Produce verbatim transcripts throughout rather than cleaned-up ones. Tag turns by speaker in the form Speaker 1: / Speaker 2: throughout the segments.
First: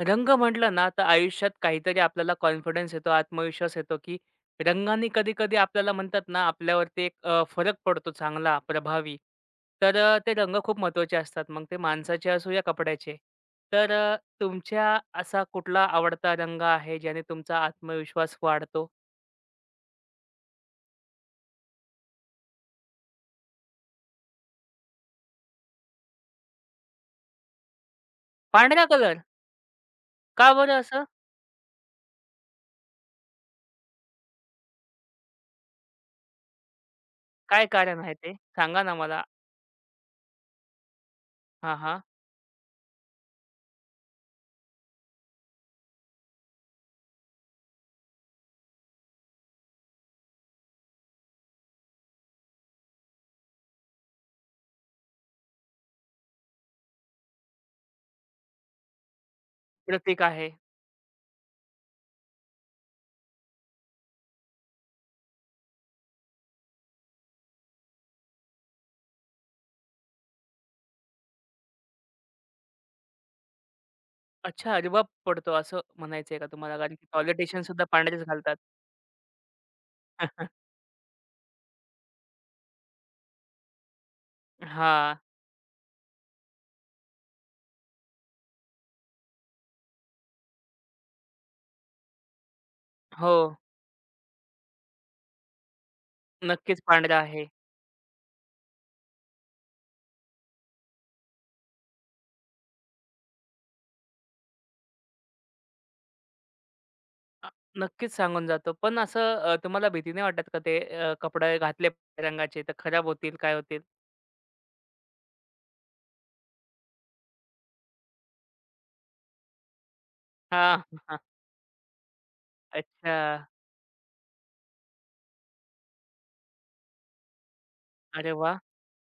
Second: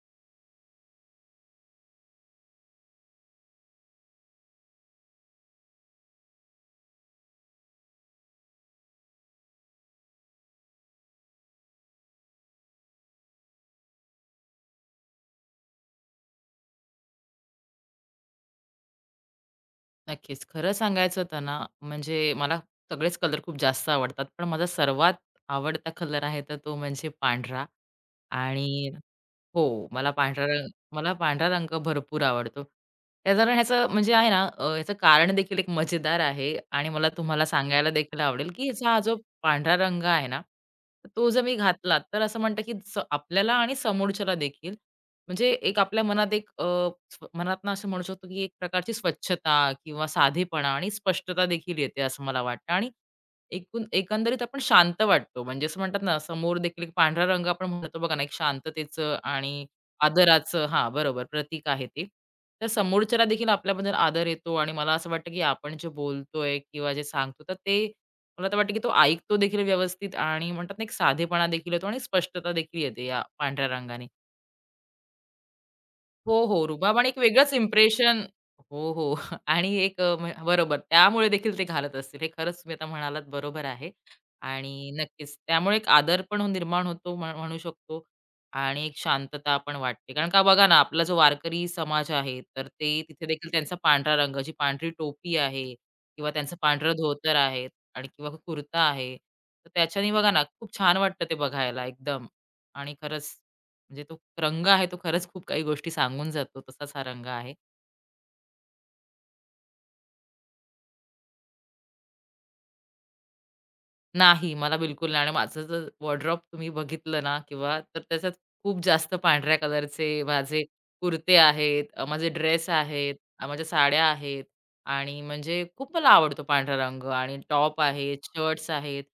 Speaker 1: रंग म्हटलं ना, तर आयुष्यात काहीतरी आपल्याला कॉन्फिडन्स येतो, आत्मविश्वास येतो, की रंगाने कधी-कधी आपल्याला म्हणतात ना, आपल्यावरती एक अ, फरक पडतो चांगला, प्रभावी. तर अ, ते रंग खूप महत्त्वाचे असतात. मग ते माणसाचे असो या कपड्याचे. तर अ, तुमच्या असा कुठला आवडता रंग आहे, ज्याने तुमचा आत्मविश्वास वाढतो?
Speaker 2: नक्कीच. खरं सांगायचं तर ना, म्हणजे मला सगळेच कलर खूप जास्त आवडतात. पण माझा सर्वात आवडता कलर आहे, तर तो म्हणजे पांढरा
Speaker 1: पांढरा
Speaker 2: आणि
Speaker 1: कलर?
Speaker 2: हो, मला पांढरा
Speaker 1: का
Speaker 2: रंग
Speaker 1: बरं असं?
Speaker 2: मला पांढरा रंग भरपूर आवडतो. त्याचं ना ह्याचं म्हणजे आहे ना अ, ह्याचं कारण देखील एक मजेदार आहे आणि मला तुम्हाला
Speaker 1: काय
Speaker 2: सांगायला
Speaker 1: कारण आहे
Speaker 2: देखील
Speaker 1: ते?
Speaker 2: आवडेल, की
Speaker 1: सांगा
Speaker 2: ह्याचा
Speaker 1: ना
Speaker 2: हा जो
Speaker 1: मला.
Speaker 2: पांढरा रंग आहे ना, तर तो जर मी
Speaker 1: हां,
Speaker 2: घातला
Speaker 1: हां.
Speaker 2: तर असं म्हणतं, की स आपल्याला आणि समोरच्याला देखील म्हणजे एक आपल्या मनात एक अ, स्व मनातनं असं म्हणू शकतो, की एक प्रकारची स्वच्छता किंवा साधेपणा आणि स्पष्टता देखील येते असं मला वाटतं आणि एकूण एकंदरीत आपण शांत वाटतो. म्हणजे असं म्हणतात ना, समोर देखील एक पांढरा रंग आपण म्हणतो बघा ना, एक शांततेचं आणि
Speaker 1: प्रतीक आहे.
Speaker 2: आदराचं हां, बरोबर प्रतीक आहे ते. तर समोरच्याला देखील आपल्याबद्दल आदर येतो आणि मला असं वाटतं, की आपण जे बोलतोय किंवा जे सांगतो, तर ते मला तर वाटतं, की तो ऐकतो देखील व्यवस्थित आणि म्हणतात ना, एक साधेपणा देखील येतो आणि स्पष्टता देखील येते या पांढऱ्या रंगाने.
Speaker 1: अच्छा, रिबाब पडतो असं म्हणायचंय
Speaker 2: हो,
Speaker 1: का
Speaker 2: हो.
Speaker 1: तुम्हाला? कारण
Speaker 2: रुबाब
Speaker 1: की
Speaker 2: आणि एक वेगळंच
Speaker 1: पॉलिटिशियन सुद्धा
Speaker 2: इम्प्रेशन
Speaker 1: पांढरेच घालतात.
Speaker 2: हो, हो. आणि एक अ, म्ह बरोबर त्यामुळे देखील ते घालत असतील. हे खरंच तुम्ही आता म्हणालात बरोबर आहे. आणि
Speaker 1: हां.
Speaker 2: नक्कीच त्यामुळे एक आदर पण हो- निर्माण होतो म्ह म्हणू शकतो आणि एक शांतता पण वाटते. कारण का बघा ना, आपला जो वारकरी समाज आहे, तर ते तिथे
Speaker 1: हो.
Speaker 2: देखील त्यांचा पांढरा रंग, जी पांढरी टोपी आहे किंवा त्यांचं
Speaker 1: नक्कीच
Speaker 2: पांढरं
Speaker 1: पांढरा
Speaker 2: धोतर
Speaker 1: आहे.
Speaker 2: आहे आणि किंवा कुर्ता आहे. तर त्याच्याने बघा ना, खूप छान वाटतं ते बघायला एकदम आणि खरंच म्हणजे तो रंग आहे तो खरंच खूप काही गोष्टी सांगून जातो तसाच हा रंग
Speaker 1: अ,
Speaker 2: आहे.
Speaker 1: नक्कीच सांगून जातो. पण असं अ, तुम्हाला भीती नाही वाटत का ते अ, कपडे घातले पांढऱ्या रंगाचे तर खराब होतील, काय होतील?
Speaker 2: नाही, मला बिलकुल नाही आणि माझं जर वॉर्डरोब तुम्ही बघितलं ना किंवा तर त्याच्यात खूप जास्त पांढऱ्या कलरचे माझे
Speaker 1: हां.
Speaker 2: कुर्ते आहेत, अ, माझे ड्रेस आहेत,
Speaker 1: अच्छा.
Speaker 2: अ, माझ्या साड्या आहेत आणि म्हणजे खूप मला आवडतो पांढरा रंग आणि टॉप आहेत,
Speaker 1: अरे वाह!
Speaker 2: शर्ट्स आहेत.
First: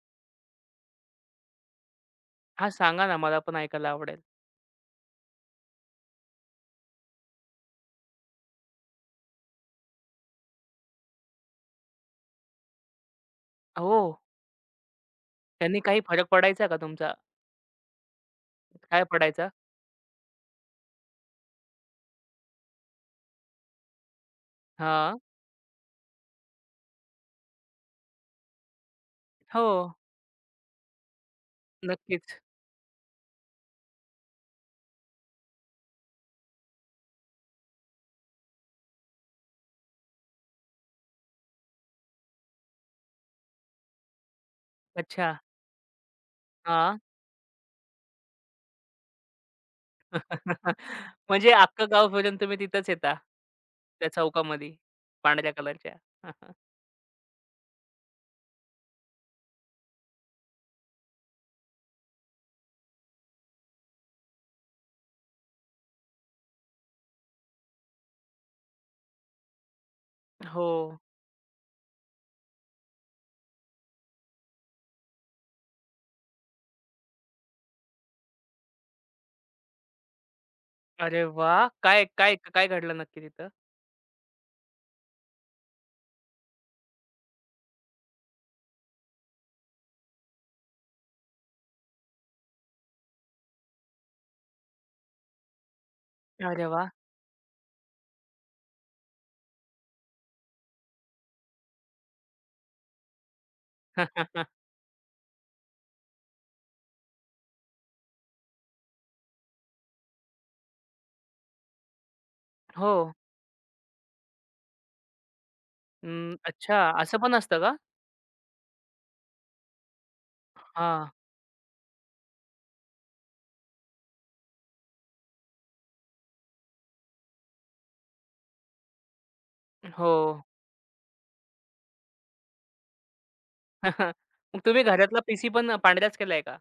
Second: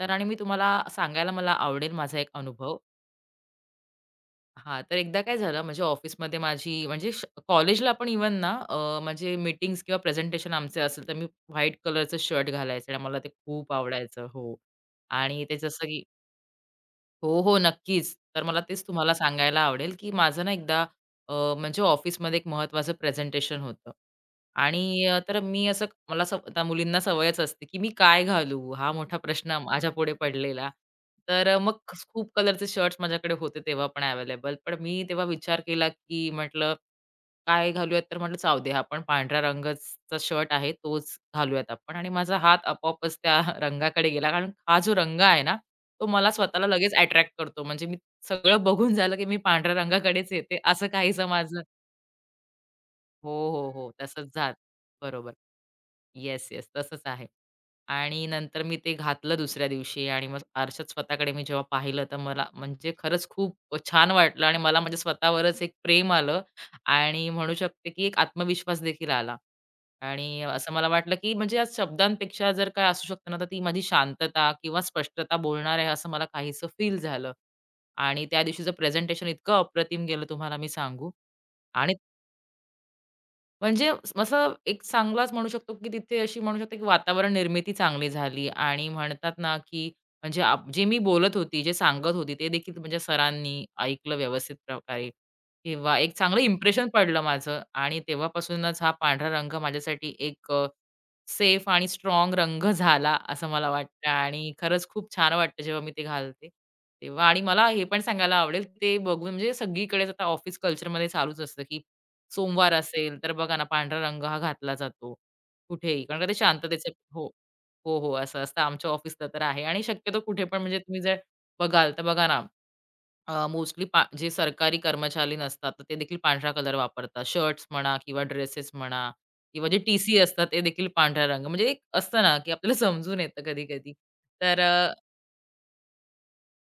Speaker 2: तर आणि मी तुम्हाला सांगायला मला आवडेल माझा एक
Speaker 1: हां,
Speaker 2: अनुभव.
Speaker 1: सांगा ना मला पण ऐकायला आवडेल.
Speaker 2: हां, तर एकदा काय झालं म्हणजे ऑफिसमध्ये माझी म्हणजे कॉलेजला पण इव्हन ना अ, म्हणजे मीटिंग्स किंवा प्रेझेंटेशन आमचे असेल, तर मी व्हाईट कलरचं शर्ट घालायचे आणि मला ते खूप
Speaker 1: हो.
Speaker 2: आवडायचं. हो. आणि ते
Speaker 1: त्यांनी
Speaker 2: जसं
Speaker 1: काही
Speaker 2: की
Speaker 1: फरक पडायचा का तुमचा?
Speaker 2: हो, हो. नक्कीच. तर मला तेच
Speaker 1: काय
Speaker 2: तुम्हाला
Speaker 1: पडायचा?
Speaker 2: सांगायला आवडेल, की माझं ना एकदा अ, म्हणजे ऑफिसमध्ये एक महत्त्वाचं प्रेझेंटेशन होतं आणि अ,
Speaker 1: हां.
Speaker 2: तर मी असं मला सव आता मुलींना सवयच असते, की मी काय घालू? हा मोठा प्रश्न
Speaker 1: हो.
Speaker 2: माझ्यापुढे पडलेला. तर अ, मग खूप
Speaker 1: नक्कीच.
Speaker 2: कलरचे शर्ट्स माझ्याकडे होते तेव्हा पण अवेलेबल. पण मी तेव्हा विचार केला, की म्हटलं काय घालूयात? तर म्हटलं जाऊ दे, हा पण पांढऱ्या रंगाचा शर्ट आहे तोच घालूयात आपण आणि माझा हात आपोआपच त्या रंगाकडे गेला. कारण हा जो रंग
Speaker 1: अच्छा.
Speaker 2: आहे ना, तो मला स्वतःला लगेच
Speaker 1: हां.
Speaker 2: अट्रॅक्ट करतो. म्हणजे मी सगळं बघून झालं, की मी पांढऱ्या रंगाकडेच येते असं काहीसं
Speaker 1: म्हणजे
Speaker 2: माझं
Speaker 1: अख्खं गाव फिरून तुम्ही तिथंच येता.
Speaker 2: हो, हो, हो.
Speaker 1: त्या
Speaker 2: तसंच झालं.
Speaker 1: चौकामध्ये
Speaker 2: बरोबर.
Speaker 1: पांढऱ्या कलरच्या.
Speaker 2: Yes, yes. तसंच आहे. आणि नंतर मी ते घातलं दुसऱ्या दिवशी आणि मग आरशात स्वतःकडे मी जेव्हा पाहिलं तर मला म्हणजे खरंच खूप छान वाटलं आणि मला म्हणजे स्वतःवरच एक प्रेम आलं आणि म्हणू शकते, की एक आत्मविश्वास देखील आला. आणि
Speaker 1: हो.
Speaker 2: असं मला वाटलं, की म्हणजे आज शब्दांपेक्षा जर काय असू शकतं ना, तर ती माझी शांतता किंवा स्पष्टता बोलणार आहे असं मला काहीसं फील झालं. आणि त्या दिवशीचं प्रेझेंटेशन इतकं अप्रतिम गेलं तुम्हाला मी सांगू.
Speaker 1: अरे वाह!
Speaker 2: आणि
Speaker 1: काय काय काय घडलं नक्की तिथं?
Speaker 2: म्हणजे असं एक चांगलाच म्हणू शकतो, की तिथे अशी म्हणू शकतो, की वातावरण निर्मिती चांगली झाली आणि म्हणतात ना, की म्हणजे आप जे मी बोलत होती, जे सांगत होती, ते देखील म्हणजे सरांनी ऐकलं व्यवस्थित प्रकारे किंवा एक चांगलं
Speaker 1: अरे
Speaker 2: इम्प्रेशन
Speaker 1: वाह!
Speaker 2: पडलं माझं आणि तेव्हापासूनच हा पांढरा रंग माझ्यासाठी एक अ, सेफ आणि स्ट्राँग रंग झाला असं मला वाटतं आणि खरंच खूप छान वाटतं जेव्हा मी ते घालते तेव्हा आणि मला हे पण सांगायला आवडेल, ते बघून म्हणजे सगळीकडेच आता ऑफिस कल्चरमध्ये चालूच असतं, की सोमवार
Speaker 1: हो.
Speaker 2: असेल, तर बघा ना पांढरा रंग हा घातला जातो कुठेही. कारण का ते
Speaker 1: अं, अच्छा.
Speaker 2: शांततेचं
Speaker 1: असं
Speaker 2: हो.
Speaker 1: पण असतं का?
Speaker 2: हो, हो. असं असतं आमच्या ऑफिसला तर आहे आणि शक्यतो कुठे पण म्हणजे तुम्ही
Speaker 1: हां,
Speaker 2: जर बघाल, तर बघा ना मोस्टली जे सरकारी कर्मचारी नसतात, तर ते देखील पांढरा कलर वापरतात. शर्ट्स म्हणा किंवा ड्रेसेस म्हणा किंवा जे
Speaker 1: हो.
Speaker 2: टी-सी असतात, ते देखील पांढरा रंग. म्हणजे एक असतं ना, की आपल्याला समजून येतं कधी-कधी. तर
Speaker 1: मग तुम्ही घरातला पीसी पण पांढराच केलाय का?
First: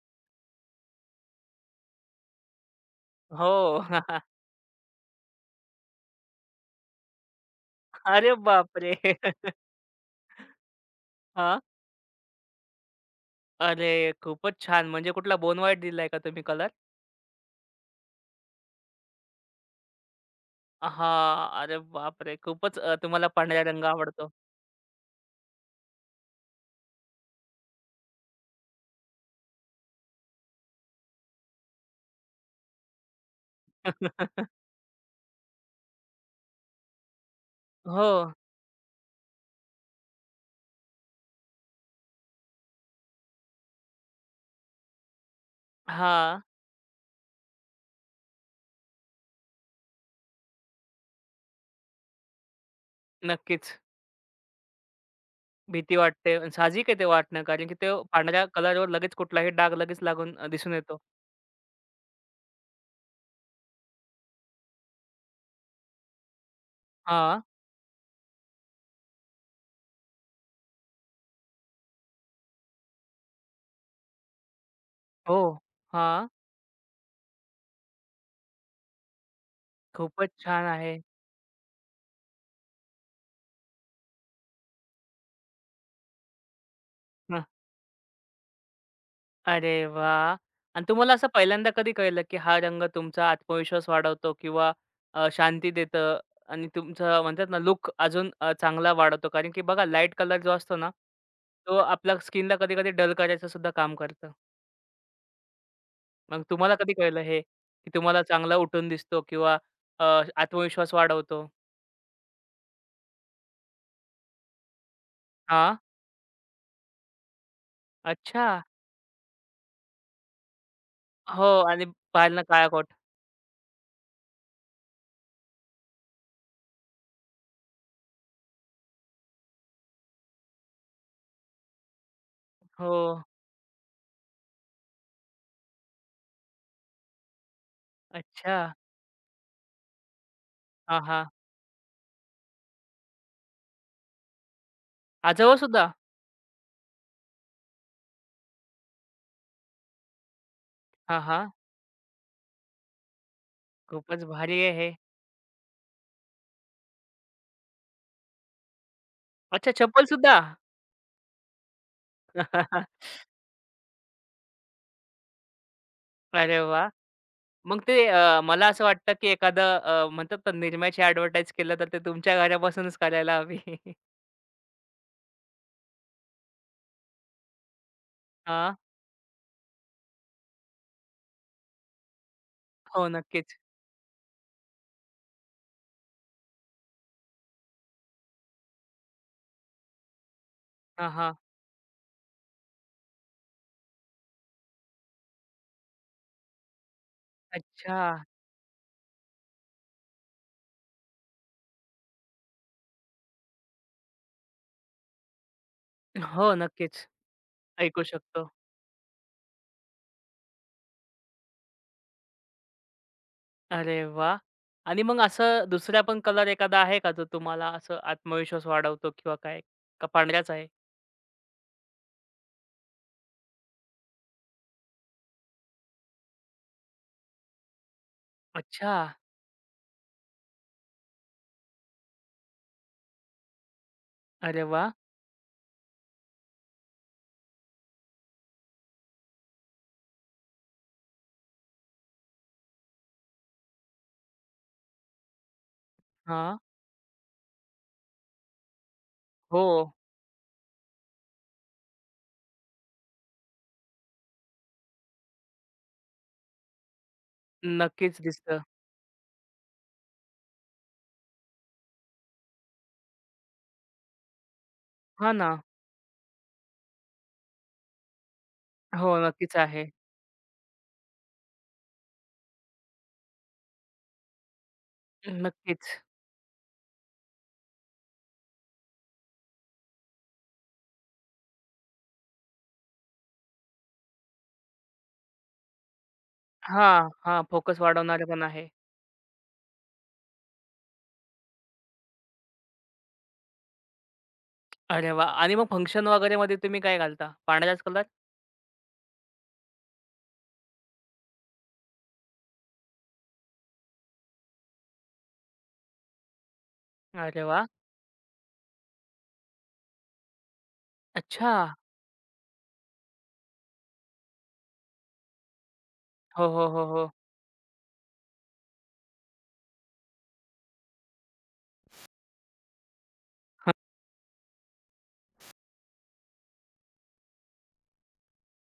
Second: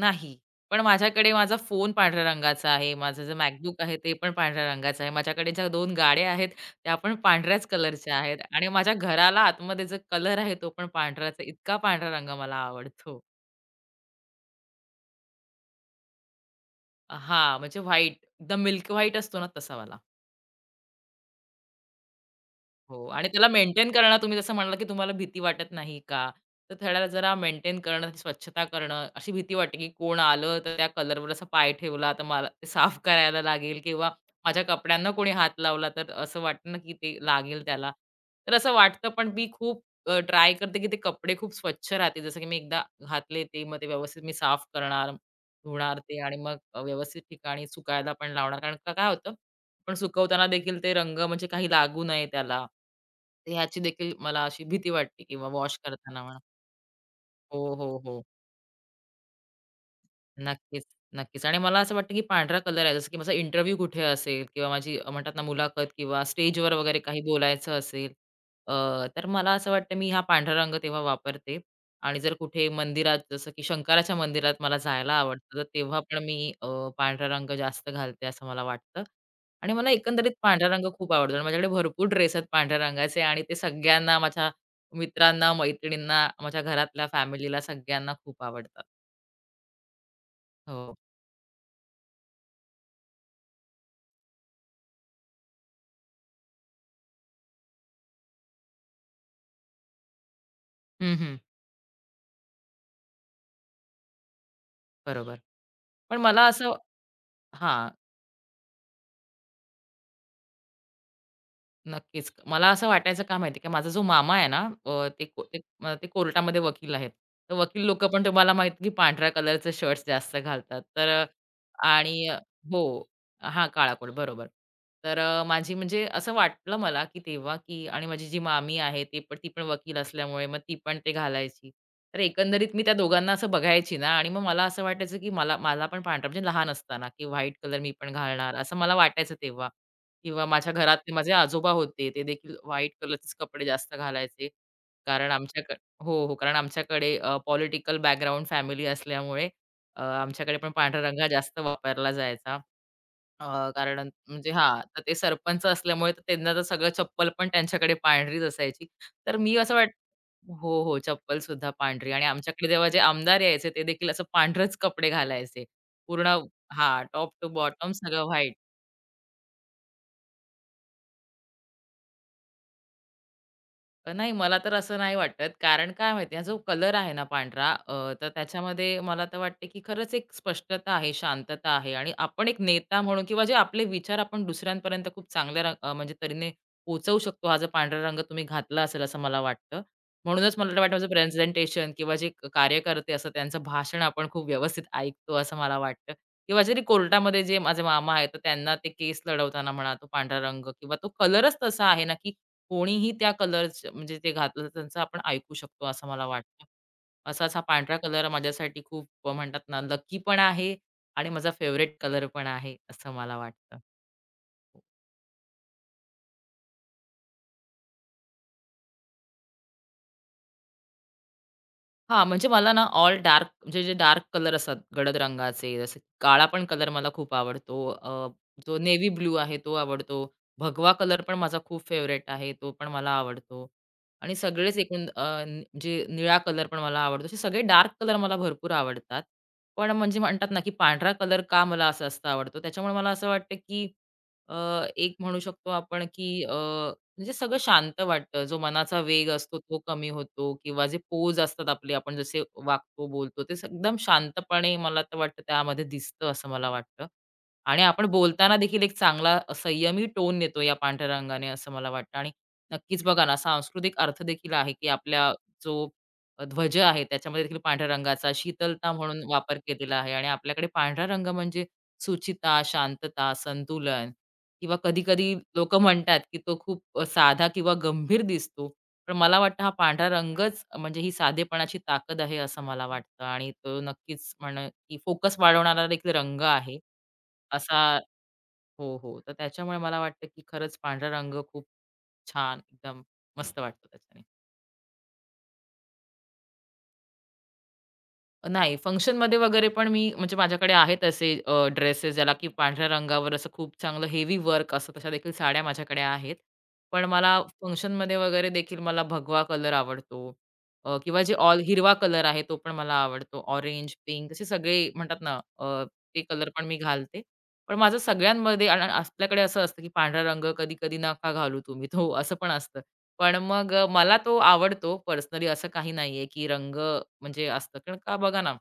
Speaker 2: नाही. पण माझ्याकडे माझा फोन पांढऱ्या रंगाचा आहे. माझं जे
Speaker 1: हो.
Speaker 2: MacBook आहे ते पण पांढऱ्या रंगाचं आहे. माझ्याकडे ज्या दोन गाड्या आहेत, त्या पण पांढऱ्याच कलरच्या
Speaker 1: अरे
Speaker 2: आहेत आणि माझ्या
Speaker 1: बापरे!
Speaker 2: घराला आतमध्ये जो कलर आहे तो पण पांढराच आहे.
Speaker 1: हां.
Speaker 2: इतका पांढरा रंग मला आवडतो.
Speaker 1: अरे खूपच छान. म्हणजे कुठला बोन व्हाईट दिलाय का तुम्ही कलर?
Speaker 2: हां, म्हणजे व्हाईट, एकदम मिल्क व्हाईट असतो ना तसा वाला.
Speaker 1: हां. अरे बापरे! खूपच अ,
Speaker 2: हो आणि
Speaker 1: तुम्हाला
Speaker 2: त्याला
Speaker 1: पांढरा रंग
Speaker 2: मेंटेन करणं
Speaker 1: आवडतो.
Speaker 2: तुम्ही जसं म्हणालात, की तुम्हाला भीती वाटत नाही का? तर त्याला जरा मेंटेन करणं, त्याची स्वच्छता करणं, अशी भीती वाटते, की कोण आलं तर त्या कलरवर असा पाय ठेवला तर मला ते साफ करायला लागेल किंवा माझ्या कपड्यांना कोणी हात लावला तर असं वाटतं ना, की ते लागेल त्याला.
Speaker 1: हो.
Speaker 2: तर असं वाटतं पण मी खूप ट्राय करते, की ते कपडे खूप स्वच्छ राहतील. जसं की मी एकदा घातले ते मग ते व्यवस्थित मी साफ करणार, धुणार ते आणि
Speaker 1: हां.
Speaker 2: मग अ, व्यवस्थित ठिकाणी सुकायला पण लावणार. कारण का काय होतं, पण सुकवताना देखील ते रंग म्हणजे काही लागू नये त्याला.
Speaker 1: नक्कीच.
Speaker 2: ह्याची देखील मला अशी भीती वाटते किंवा वॉश
Speaker 1: भीती
Speaker 2: करताना
Speaker 1: वाटते
Speaker 2: म्हणा.
Speaker 1: आणि साहजिक आहे ते वाटणं, कारण
Speaker 2: हो,
Speaker 1: की ते
Speaker 2: हो, हो.
Speaker 1: पांढऱ्या कलरवर लगेच कुठलाही डाग लगेच लागून अ, दिसून
Speaker 2: नक्कीच,
Speaker 1: येतो.
Speaker 2: नक्कीच. आणि मला असं वाटतं, की पांढरा कलर आहे जसं की माझा इंटरव्ह्यू कुठे असेल किंवा माझी अ, म्हणतात ना मुलाखत किंवा स्टेजवर वगैरे काही
Speaker 1: हां.
Speaker 2: बोलायचं असेल, अ, तर मला असं वाटतं मी हा पांढरा रंग तेव्हा वापरते. आणि जर कुठे मंदिरात जसं की शंकराच्या मंदिरात मला जायला
Speaker 1: हो.
Speaker 2: आवडतं, तर तेव्हा पण
Speaker 1: हां.
Speaker 2: मी अ, पांढरा रंग जास्त घालते असं मला वाटतं. आणि मला
Speaker 1: खूपच
Speaker 2: एकंदरीत
Speaker 1: छान
Speaker 2: पांढरा रंग
Speaker 1: आहे.
Speaker 2: खूप आवडतो आणि माझ्याकडे भरपूर ड्रेस आहेत पांढऱ्या रंगाचे आणि ते सगळ्यांना माझ्या मित्रांना, मैत्रिणींना, माझ्या घरातल्या
Speaker 1: हं.
Speaker 2: फॅमिलीला सगळ्यांना खूप आवडतात.
Speaker 1: अरे वाह! आणि
Speaker 2: हो.
Speaker 1: तुम्हाला असं पहिल्यांदा कधी कळलं, की हा रंग तुमचा आत्मविश्वास वाढवतो किंवा अ, शांती देतं आणि तुमचं म्हणतात ना लूक अजून अ, चांगला वाढवतो? कारण की बघा लाईट कलर जो असतो ना,
Speaker 2: हं, हं.
Speaker 1: तो आपल्या स्किनला कधी-कधी डल करायचं सुद्धा काम करतं.
Speaker 2: बरोबर. पण
Speaker 1: मग
Speaker 2: मला असं
Speaker 1: तुम्हाला कधी कळलं हे,
Speaker 2: हां.
Speaker 1: की तुम्हाला चांगला उठून दिसतो किंवा अ, आत्मविश्वास वाढवतो?
Speaker 2: नक्कीच. मला असं वाटायचं का माहिती आहे का माझा जो मामा आहे ना अ, ते को ते
Speaker 1: हां.
Speaker 2: अ, ते कोर्टामध्ये वकील आहेत. तर वकील लोकं पण
Speaker 1: अच्छा.
Speaker 2: तुम्हाला माहिती की पांढऱ्या कलरचे शर्ट्स जास्त घालतात. तर अ,
Speaker 1: हो आणि
Speaker 2: आणि अ,
Speaker 1: पाहिलं काळा
Speaker 2: हो.
Speaker 1: कोट.
Speaker 2: हां, काळा कोट बरोबर. तर अ, माझी म्हणजे असं वाटलं मला की तेव्हा की आणि माझी जी मामी आहे ते पण ती पण वकील असल्यामुळे मग ती पण ते घालायची. तर एकंदरीत मी त्या
Speaker 1: हो.
Speaker 2: दोघांना असं बघायची ना आणि मग मला असं वाटायचं की मला मला पण पांढरा म्हणजे लहान असताना की व्हाईट कलर मी पण घालणार
Speaker 1: अच्छा.
Speaker 2: असं मला वाटायचं तेव्हा. किंवा माझ्या
Speaker 1: हां,
Speaker 2: घरातले
Speaker 1: हां.
Speaker 2: माझे आजोबा होते, ते देखील व्हाईट कलरचेच कपडे जास्त घालायचे. कारण आमच्याकडे
Speaker 1: आजोबासुद्धा?
Speaker 2: हो, हो. कारण आमच्याकडे पॉलिटिकल बॅकग्राऊंड फॅमिली असल्यामुळे अ, आमच्याकडे पण पांढरा रंग
Speaker 1: हां,
Speaker 2: हा
Speaker 1: हां.
Speaker 2: जास्त वापरला जायचा. अ, कारण
Speaker 1: खूपच
Speaker 2: म्हणजे
Speaker 1: भारी आहे
Speaker 2: हां,
Speaker 1: हे.
Speaker 2: तर ते सरपंच असल्यामुळे तर त्यांना तर सगळं चप्पल पण त्यांच्याकडे पांढरीच असायची. तर मी
Speaker 1: अच्छा
Speaker 2: असं वाट
Speaker 1: चप्पलसुद्धा?
Speaker 2: हो, हो. चप्पल सुद्धा पांढरी आणि आमच्याकडे जेव्हा जे आमदार यायचे, ते देखील असं पांढरच कपडे घालायचे. पूर्ण
Speaker 1: अरे वाह!
Speaker 2: हां, टॉप टू
Speaker 1: मग
Speaker 2: बॉटम
Speaker 1: ते
Speaker 2: सगळं
Speaker 1: अ,
Speaker 2: व्हाईट.
Speaker 1: मला असं वाटतं, की एखादं अ, म्हणतात ना निरम्याची ॲडव्हर्टाइज केलं तर ते तुमच्या घरापासूनच करायला हवी.
Speaker 2: अ, नाही मला तर असं नाही वाटत. कारण काय माहिती आहे, जो कलर आहे ना पांढरा अ, तर
Speaker 1: हां.
Speaker 2: त्याच्यामध्ये मला तर वाटते, की खरंच एक स्पष्टता आहे, शांतता आहे आणि आपण एक नेता
Speaker 1: हो,
Speaker 2: म्हणून किंवा जे
Speaker 1: नक्कीच.
Speaker 2: आपले विचार आपण दुसऱ्यांपर्यंत खूप चांगल्या रंग अ, म्हणजे तऱ्हेने पोहोचवू शकतो. हा जो पांढरा रंग तुम्ही घातला असेल असं मला वाटतं. म्हणूनच मला तर वाटतं माझं
Speaker 1: हां, हां.
Speaker 2: प्रेझेंटेशन किंवा जे क- कार्यकर्ते असतात त्यांचं भाषण आपण खूप व्यवस्थित ऐकतो असं मला वाटतं. किंवा जरी कोर्टामध्ये जे माझे
Speaker 1: अच्छा.
Speaker 2: मामा आहेत, तर त्यांना ते केस लढवताना म्हणा तो पांढरा रंग किंवा तो कलरच तसा आहे ना, की कोणीही त्या कलरचं म्हणजे ते घातलं त्यांचं आपण ऐकू शकतो असं मला
Speaker 1: हो,
Speaker 2: वाटतं.
Speaker 1: नक्कीच.
Speaker 2: असाच हा पांढरा
Speaker 1: ऐकू
Speaker 2: कलर
Speaker 1: शकतो.
Speaker 2: माझ्यासाठी खूप म्हणतात ना, लकी पण आहे आणि माझा फेवरेट कलर पण आहे असं मला वाटतं.
Speaker 1: अरे वाह! आणि मग असं दुसरा पण कलर एखादा आहे का, जो तुम्हाला असं आत्मविश्वास वाढवतो किंवा काय? का पांढराच आहे?
Speaker 2: हां, म्हणजे मला ना ऑल डार्क म्हणजे जे डार्क कलर असतात गडद रंगाचे, जसं काळा पण कलर मला खूप आवडतो. अ, जो
Speaker 1: अच्छा.
Speaker 2: नेव्ही ब्लू आहे तो आवडतो. भगवा कलर पण माझा खूप फेवरेट आहे. तो पण मला आवडतो. आणि
Speaker 1: अरे
Speaker 2: सगळेच
Speaker 1: वाह!
Speaker 2: एकूण अ, नि- म्हणजे निळा कलर पण मला आवडतो. असे सगळे डार्क कलर मला भरपूर आवडतात. पण म्हणजे म्हणतात ना, की पांढरा कलर का मला जास्त आवडतो? त्याच्यामुळे मला असं वाटतं, की अ, एक म्हणू शकतो आपण, की
Speaker 1: हां.
Speaker 2: म्हणजे सगळं शांत वाटतं. जो मनाचा वेग असतो
Speaker 1: हो,
Speaker 2: तो कमी होतो किंवा जे पोज असतात आपले आपण जसे वागतो, बोलतो ते स- एकदम शांतपणे मला तर वाटतं त्यामध्ये दिसतं असं मला वाटतं. आणि आपण
Speaker 1: नक्कीच
Speaker 2: बोलताना
Speaker 1: दिसतं.
Speaker 2: देखील एक चांगला संयमी टोन येतो या पांढऱ्या रंगाने असं मला वाटतं. आणि नक्कीच बघा ना सांस्कृतिक अर्थ देखील आहे, की आपल्या
Speaker 1: हां ना.
Speaker 2: जो ध्वज आहे त्याच्यामध्ये देखील पांढऱ्या रंगाचा शीतलता
Speaker 1: हो,
Speaker 2: म्हणून
Speaker 1: नक्कीच
Speaker 2: वापर
Speaker 1: आहे.
Speaker 2: केलेला आहे आणि आपल्याकडे पांढरा रंग म्हणजे सुचिता, शांतता, संतुलन किंवा कधी-कधी लोकं
Speaker 1: नक्कीच.
Speaker 2: म्हणतात, की तो खूप अ, साधा किंवा गंभीर दिसतो. पण मला वाटतं हा पांढरा रंगच म्हणजे ही साधेपणाची ताकद आहे असं मला वाटतं आणि तो नक्कीच म्हण की फोकस वाढवणारा देखील रंग आहे.
Speaker 1: हां, हां. फोकस
Speaker 2: असा
Speaker 1: वाढवणारं पण आहे.
Speaker 2: हो, हो. तर त्याच्यामुळे मला वाटतं, की खरंच पांढरा रंग खूप छान एकदम मस्त वाटतो त्याच्याने.
Speaker 1: अरे वाह! आणि मग फंक्शन वगैरेमध्ये तुम्ही काय घालता? पांढराच कलर?
Speaker 2: नाही, फंक्शनमध्ये वगैरे पण मी म्हणजे माझ्याकडे आहेत असे अ, ड्रेसेस ज्याला की पांढऱ्या रंगावर असं खूप चांगलं हेवी वर्क असतं. तशा देखील साड्या माझ्याकडे आहेत. पण मला
Speaker 1: अरे वाह!
Speaker 2: फंक्शनमध्ये वगैरे देखील मला भगवा कलर आवडतो. अ, किंवा जे
Speaker 1: अच्छा.
Speaker 2: ऑल हिरवा कलर आहे तो पण मला आवडतो. ऑरेंज, पिंक असे सगळे म्हणतात ना, अ, ते कलर
Speaker 1: हो,
Speaker 2: पण
Speaker 1: हो,
Speaker 2: मी
Speaker 1: हो, हो.
Speaker 2: घालते. पण माझं सगळ्यांमध्ये आणि आणि आपल्याकडे असं असतं की पांढरा रंग कधी-कधी नका घालू तुम्ही तो असं पण असतं. पण मग, अ, मला तो आवडतो पर्सनली असं काही नाहीये, की रंग म्हणजे असतं. कारण का बघा ना,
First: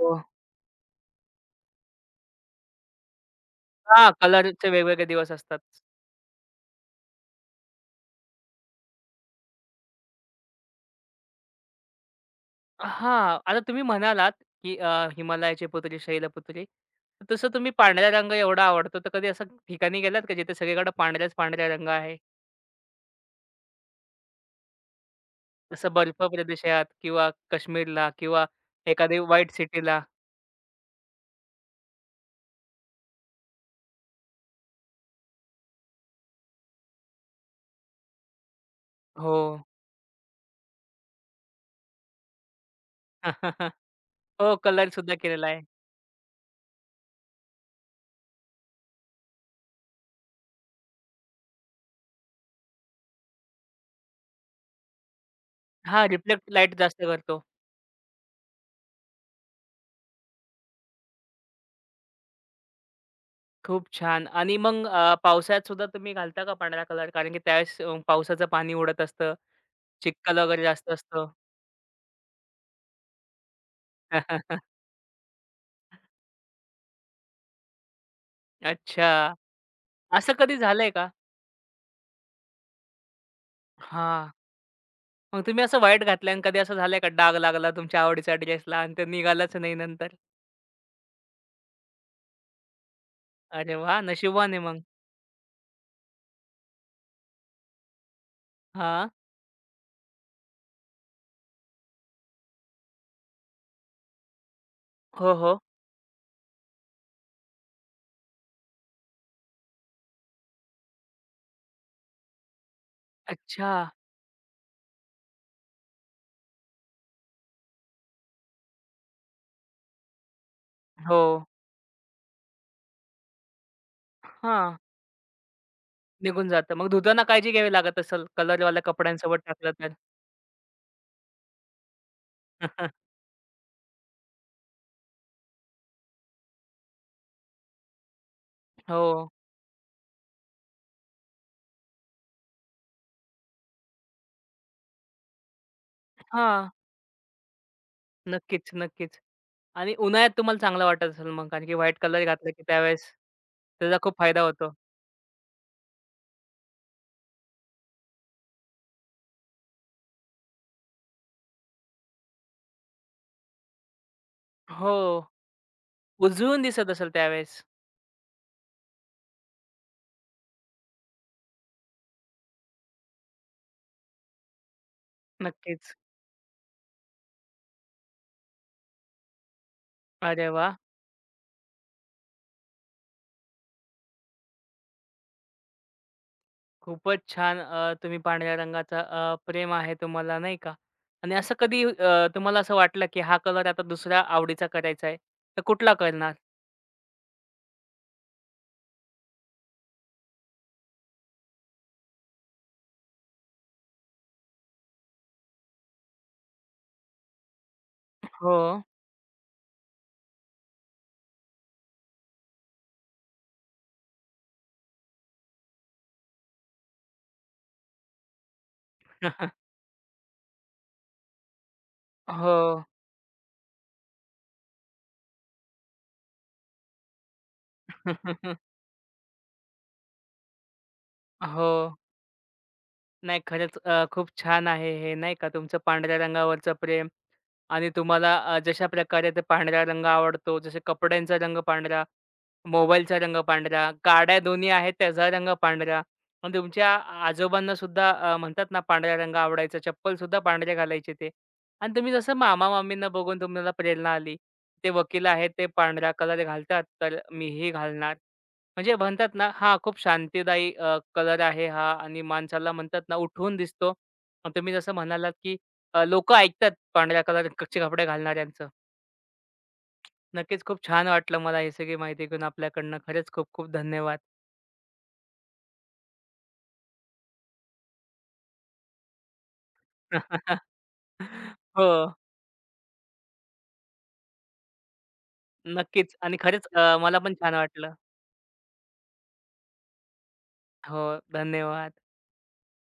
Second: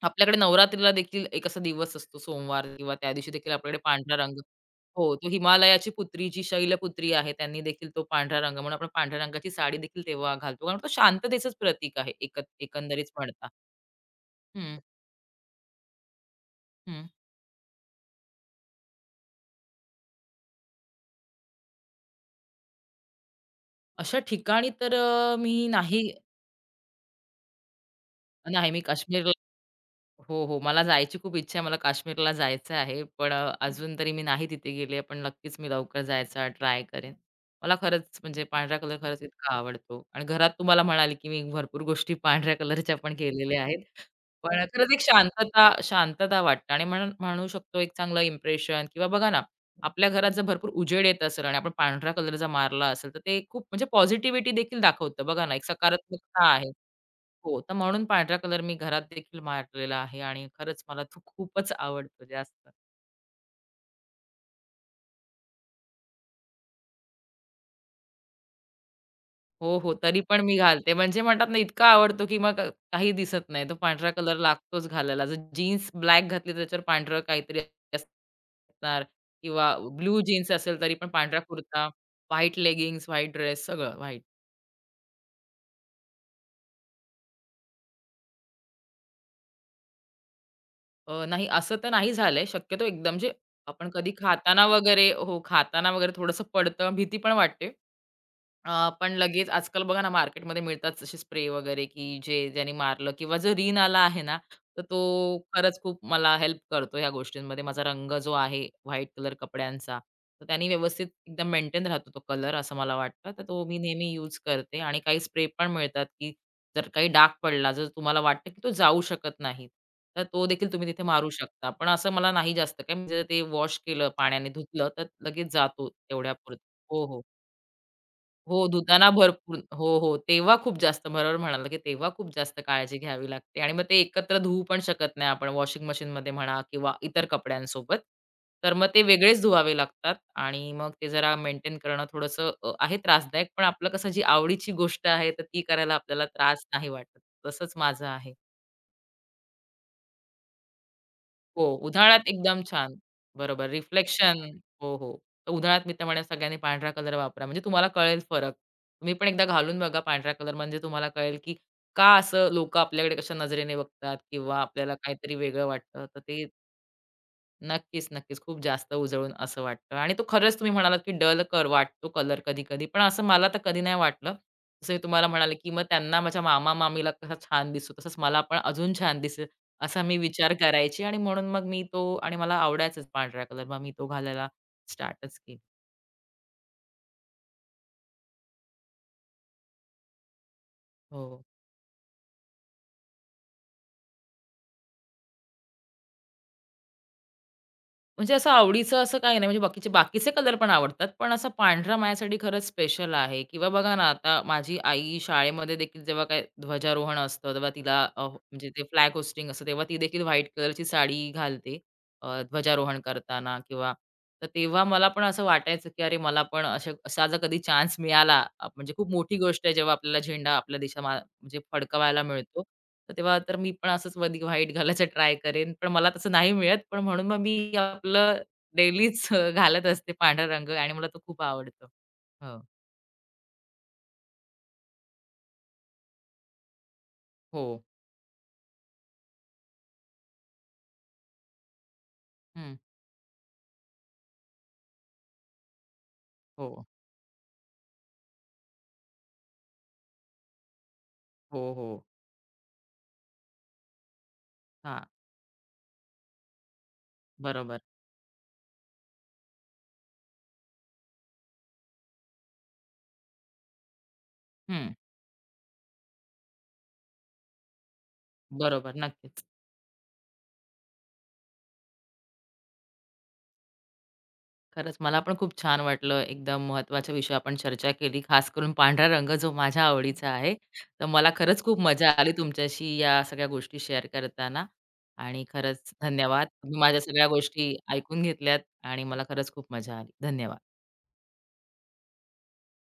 Speaker 1: हो.
Speaker 2: आपल्याकडे नवरात्रीला देखील एक असा दिवस असतो सोमवार किंवा त्या दिवशी देखील आपल्याकडे
Speaker 1: हां,
Speaker 2: पांढरा रंग.
Speaker 1: कलरचे वेगवेगळे
Speaker 2: हो, तो
Speaker 1: दिवस असतात.
Speaker 2: हिमालयाची पुत्री जी शैलपुत्री आहे, त्यांनी देखील तो पांढरा रंग म्हणून आपण पांढऱ्या रंगाची साडी देखील तेव्हा घालतो. कारण तो शांततेचंच प्रतीक आहे एक एकंदरीत
Speaker 1: हां.
Speaker 2: म्हणता.
Speaker 1: आता तुम्ही म्हणालात, की
Speaker 2: हं,
Speaker 1: अ, हिमालयाची पुतळी, शैलपुत्री.
Speaker 2: हं.
Speaker 1: तर तसं तुम्ही पांढरा रंग एवढा आवडतो, तर कधी असं ठिकाणी गेलात का जिथे सगळीकडे पांढऱ्याच पांढरा रंग आहे?
Speaker 2: अशा ठिकाणी तर, अ, मी
Speaker 1: जसं
Speaker 2: नाही.
Speaker 1: बर्फ प्रदेशात किंवा काश्मीरला किंवा
Speaker 2: नाही मी
Speaker 1: एखादी
Speaker 2: काश्मीर.
Speaker 1: व्हाईट सिटीला.
Speaker 2: हो, हो. मला जायची खूप इच्छा आहे. मला काश्मीरला जायचं आहे. पण अ, अजून तरी मी नाही तिथे गेले. पण नक्कीच मी लवकर जायचा ट्राय करेन. मला खरंच म्हणजे पांढरा कलर खरंच
Speaker 1: हो.
Speaker 2: इतका आवडतो आणि घरात तुम्हाला म्हणाले, की मी भरपूर गोष्टी पांढऱ्या कलरच्या पण केलेल्या आहेत.
Speaker 1: हो,
Speaker 2: पण
Speaker 1: कलर
Speaker 2: खरंच एक
Speaker 1: सुद्धा केलेला आहे.
Speaker 2: शांतता शांतता वाटते आणि म्हणून म्हणू शकतो एक चांगलं इम्प्रेशन किंवा बघा ना, आपल्या घरात जर भरपूर उजेड येत असेल आणि आपण पांढऱ्या कलरचा मारला असेल, तर ते खूप म्हणजे पॉझिटिव्हिटी देखील दाखवतं. बघा ना, एक
Speaker 1: हां,
Speaker 2: सकारात्मकता
Speaker 1: रिफ्लेक्ट
Speaker 2: आहे.
Speaker 1: लाईट जास्त करतो.
Speaker 2: हो, तर म्हणून पांढरा कलर मी घरात देखील मारलेला आहे आणि खरंच मला तो खूपच आवडतो जास्त.
Speaker 1: खूप छान आणि मग अ, पावसाळ्यात सुद्धा तुम्ही घालता का पांढरा कलर? कारण की त्यावेळेस अ, पावसाचं पाणी उडत असतं,
Speaker 2: हो, हो. तरी
Speaker 1: चिखल
Speaker 2: पण मी
Speaker 1: वगैरे जास्त
Speaker 2: घालते. म्हणजे
Speaker 1: असतो.
Speaker 2: म्हणतात ना, इतका आवडतो की मग काही दिसत नाही. तो पांढरा कलर लागतोच घालायला. जर जीन्स ब्लॅक घातली, तर त्याच्यावर पांढरं काहीतरी असणार.
Speaker 1: अच्छा.
Speaker 2: किंवा ब्लू
Speaker 1: असं
Speaker 2: जीन्स
Speaker 1: कधी
Speaker 2: असेल,
Speaker 1: झालंय
Speaker 2: तरी पण
Speaker 1: का?
Speaker 2: पांढरा कुर्ता, व्हाईट लेगिंग्ज, व्हाईट ड्रेस, सगळं व्हाईट.
Speaker 1: हां. मग तुम्ही असं व्हाईट घातलंय आणि कधी असं झालंय का डाग लागला तुमच्या आवडीच्या ड्रेसला आणि ते निघालाच नाही नंतर?
Speaker 2: अ, नाही असं तर नाही झालंय. शक्यतो एकदम जे
Speaker 1: अरे
Speaker 2: आपण
Speaker 1: वाह!
Speaker 2: कधी
Speaker 1: नशिबवान
Speaker 2: खाताना
Speaker 1: मग.
Speaker 2: वगैरे, हो, खाताना वगैरे थोडंसं पडतं, भीती पण वाटते. अ,
Speaker 1: हां.
Speaker 2: पण लगेच आजकाल बघा ना मार्केटमध्ये मिळतात असे स्प्रे वगैरे, की जे ज्याने मारलं किंवा जो रिन आला आहे ना, तर तो
Speaker 1: हो, हो.
Speaker 2: खरंच खूप मला हेल्प करतो ह्या गोष्टींमध्ये. माझा रंग जो आहे व्हाईट कलर कपड्यांचा, तर त्याने व्यवस्थित एकदम मेंटेन राहतो तो कलर असं मला वाटतं. तर तो
Speaker 1: अच्छा.
Speaker 2: मी नेहमी यूज करते आणि काही स्प्रे पण मिळतात, की जर काही डाग पडला, जर तुम्हाला वाटतं की तो जाऊ शकत नाही, तर तो देखील तुम्ही तिथे
Speaker 1: हो.
Speaker 2: मारू शकता. पण असं मला नाही जास्त काय म्हणजे ते वॉश केलं, पाण्याने
Speaker 1: हां,
Speaker 2: धुतलं, तर लगेच जातो
Speaker 1: निघून
Speaker 2: तेवढ्यापुरतं.
Speaker 1: जातं. मग
Speaker 2: हो, हो.
Speaker 1: धुताना काळजी घ्यावी लागत असेल
Speaker 2: हो,
Speaker 1: कलरवाल्या
Speaker 2: धुताना
Speaker 1: कपड्यांसोबत
Speaker 2: भरपूर,
Speaker 1: टाकलं
Speaker 2: हो,
Speaker 1: तर?
Speaker 2: हो. तेव्हा खूप जास्त बरोबर म्हणाला, की तेव्हा खूप जास्त काळजी घ्यावी लागते आणि मग ते एकत्र धुवू पण शकत नाही आपण वॉशिंग मशीनमध्ये म्हणा किंवा इतर कपड्यांसोबत. तर मग ते
Speaker 1: हो.
Speaker 2: वेगळेच धुवावे लागतात आणि मग ते जरा मेंटेन करणं थोडंसं, अ, आहे त्रासदायक, पण आपलं कसं जी आवडीची गोष्ट आहे, तर ती करायला आपल्याला त्रास
Speaker 1: हां,
Speaker 2: नाही वाटत. तसंच माझं आहे.
Speaker 1: नक्कीच, नक्कीच. आणि उन्हाळ्यात तुम्हाला चांगलं वाटत असेल मग कारण
Speaker 2: हो,
Speaker 1: की व्हाईट कलर
Speaker 2: उन्हाळ्यात
Speaker 1: घातला
Speaker 2: एकदम
Speaker 1: की
Speaker 2: छान.
Speaker 1: त्यावेळेस
Speaker 2: बरोबर
Speaker 1: त्याचा खूप
Speaker 2: रिफ्लेक्शन.
Speaker 1: फायदा होतो.
Speaker 2: हो, हो. तर उन्हाळ्यात मी तर म्हणेन सगळ्यांनी पांढरा कलर वापरा. म्हणजे तुम्हाला कळेल फरक. तुम्ही पण एकदा घालून बघा पांढरा कलर म्हणजे तुम्हाला कळेल, की का असं लोकं आपल्याकडे कशा नजरेने बघतात किंवा आपल्याला
Speaker 1: हो,
Speaker 2: काहीतरी वेगळं वाटतं. तर ते
Speaker 1: उजळून दिसत असेल त्यावेळेस.
Speaker 2: नक्कीच, नक्कीच. खूप जास्त उजळून असं वाटतं आणि तो खरंच तुम्ही म्हणालात, की डल कर वाटतो कलर कधी-कधी. पण असं मला तर कधी नाही वाटलं. जसं मी तुम्हाला म्हणाले, की मग
Speaker 1: नक्कीच.
Speaker 2: त्यांना माझ्या मामा-मामीला कसा छान दिसतो, तसंच मला पण अजून छान दिसेल असा मी
Speaker 1: अरे
Speaker 2: विचार
Speaker 1: वाह!
Speaker 2: करायची आणि म्हणून मग मी तो आणि मला आवडायचाच पांढरा कलर. मग मी तो घालायला स्टार्टच केलं.
Speaker 1: खूपच छान. अ, तुम्ही पांढऱ्या रंगाचा अ, प्रेम आहे तुम्हाला नाही का? आणि
Speaker 2: हो.
Speaker 1: असं कधी अ, तुम्हाला असं वाटलं की हा कलर आता दुसऱ्या आवडीचा करायचा आहे, तर कुठला करणार?
Speaker 2: म्हणजे असं आवडीचं असं काही नाही, म्हणजे बाकीचे बाकीचे कलर पण आवडतात. पण असा पांढरा माझ्यासाठी खरंच स्पेशल आहे किंवा बघा ना, आता माझी आई शाळेमध्ये देखील जेव्हा काय ध्वजारोहण असतं, तेव्हा तिला, अ,
Speaker 1: हो.
Speaker 2: म्हणजे ते फ्लॅग होस्टिंग असतं, तेव्हा ती देखील व्हाईट कलरची साडी घालते. अ, ध्वजारोहण करताना किंवा तर तेव्हा मला पण असं वाटायचं, की अरे मला पण अशा असा जर कधी चान्स मिळाला, अ, म्हणजे खूप मोठी गोष्ट आहे, जेव्हा आपल्याला झेंडा आपल्या देशा म्हणजे फडकवायला
Speaker 1: हो.
Speaker 2: मिळतो. तर तेव्हा तर मी पण असंच अधिक व्हाईट घालायचं ट्राय करेन. पण मला तसं नाही मिळत. पण म्हणून मग मी आपलं डेलीच घालत असते पांढरा रंग आणि मला तो खूप
Speaker 1: हो.
Speaker 2: आवडतो. हो.
Speaker 1: नाही खरंच अ, खूप छान आहे हे नाही का तुमचं पांढऱ्या रंगावरचं प्रेम
Speaker 2: हो.
Speaker 1: आणि तुम्हाला अ, जशा प्रकारे ते पांढरा रंग आवडतो, जसे कपड्यांचा रंग पांढरा
Speaker 2: हं.
Speaker 1: मोबाईलचा रंग पांढरा, गाड्या दोन्ही आहेत त्याचा रंग पांढरा. मग
Speaker 2: हो.
Speaker 1: तुमच्या आ- आजोबांना सुद्धा अ, म्हणतात ना पांढरा रंग आवडायचा, चप्पल सुद्धा पांढरे घालायचे ते.
Speaker 2: हो,
Speaker 1: आणि
Speaker 2: हो.
Speaker 1: तुम्ही जसं मामा-मामींना बघून तुम्हाला प्रेरणा आली. ते
Speaker 2: हां.
Speaker 1: वकील आहेत, ते पांढरा कलर घालतात, तर मीही
Speaker 2: बरोबर.
Speaker 1: घालणार. म्हणजे म्हणतात ना हा खूप शांतीदायी कलर आहे हा आणि माणसाला म्हणतात ना उठून दिसतो. आणि तुम्ही
Speaker 2: हं.
Speaker 1: जसं म्हणालात, की अ, ऐकतात पांढऱ्या कलरचे कपडे घालणाऱ्यांचं.
Speaker 2: बरोबर. नक्कीच.
Speaker 1: नक्कीच खूप छान वाटलं मला ही सगळी माहिती घेऊन आपल्याकडनं. खरंच खूप खूप धन्यवाद.
Speaker 2: खरंच मला पण खूप छान वाटलं. एकदम महत्त्वाच्या विषयावर आपण चर्चा केली. खास करून पांढरा रंग जो माझ्या आवडीचा आहे. तर मला खरंच खूप
Speaker 1: हो,
Speaker 2: मजा आली तुमच्याशी या सगळ्या गोष्टी शेअर करताना आणि खरंच
Speaker 1: नक्कीच आणि
Speaker 2: धन्यवाद.
Speaker 1: खरंच
Speaker 2: तुम्ही
Speaker 1: अ,
Speaker 2: माझ्या
Speaker 1: मला
Speaker 2: सगळ्या
Speaker 1: पण छान
Speaker 2: गोष्टी
Speaker 1: वाटलं.
Speaker 2: ऐकून घेतल्यात आणि मला खरंच खूप मजा आली. धन्यवाद.
Speaker 1: हो, धन्यवाद.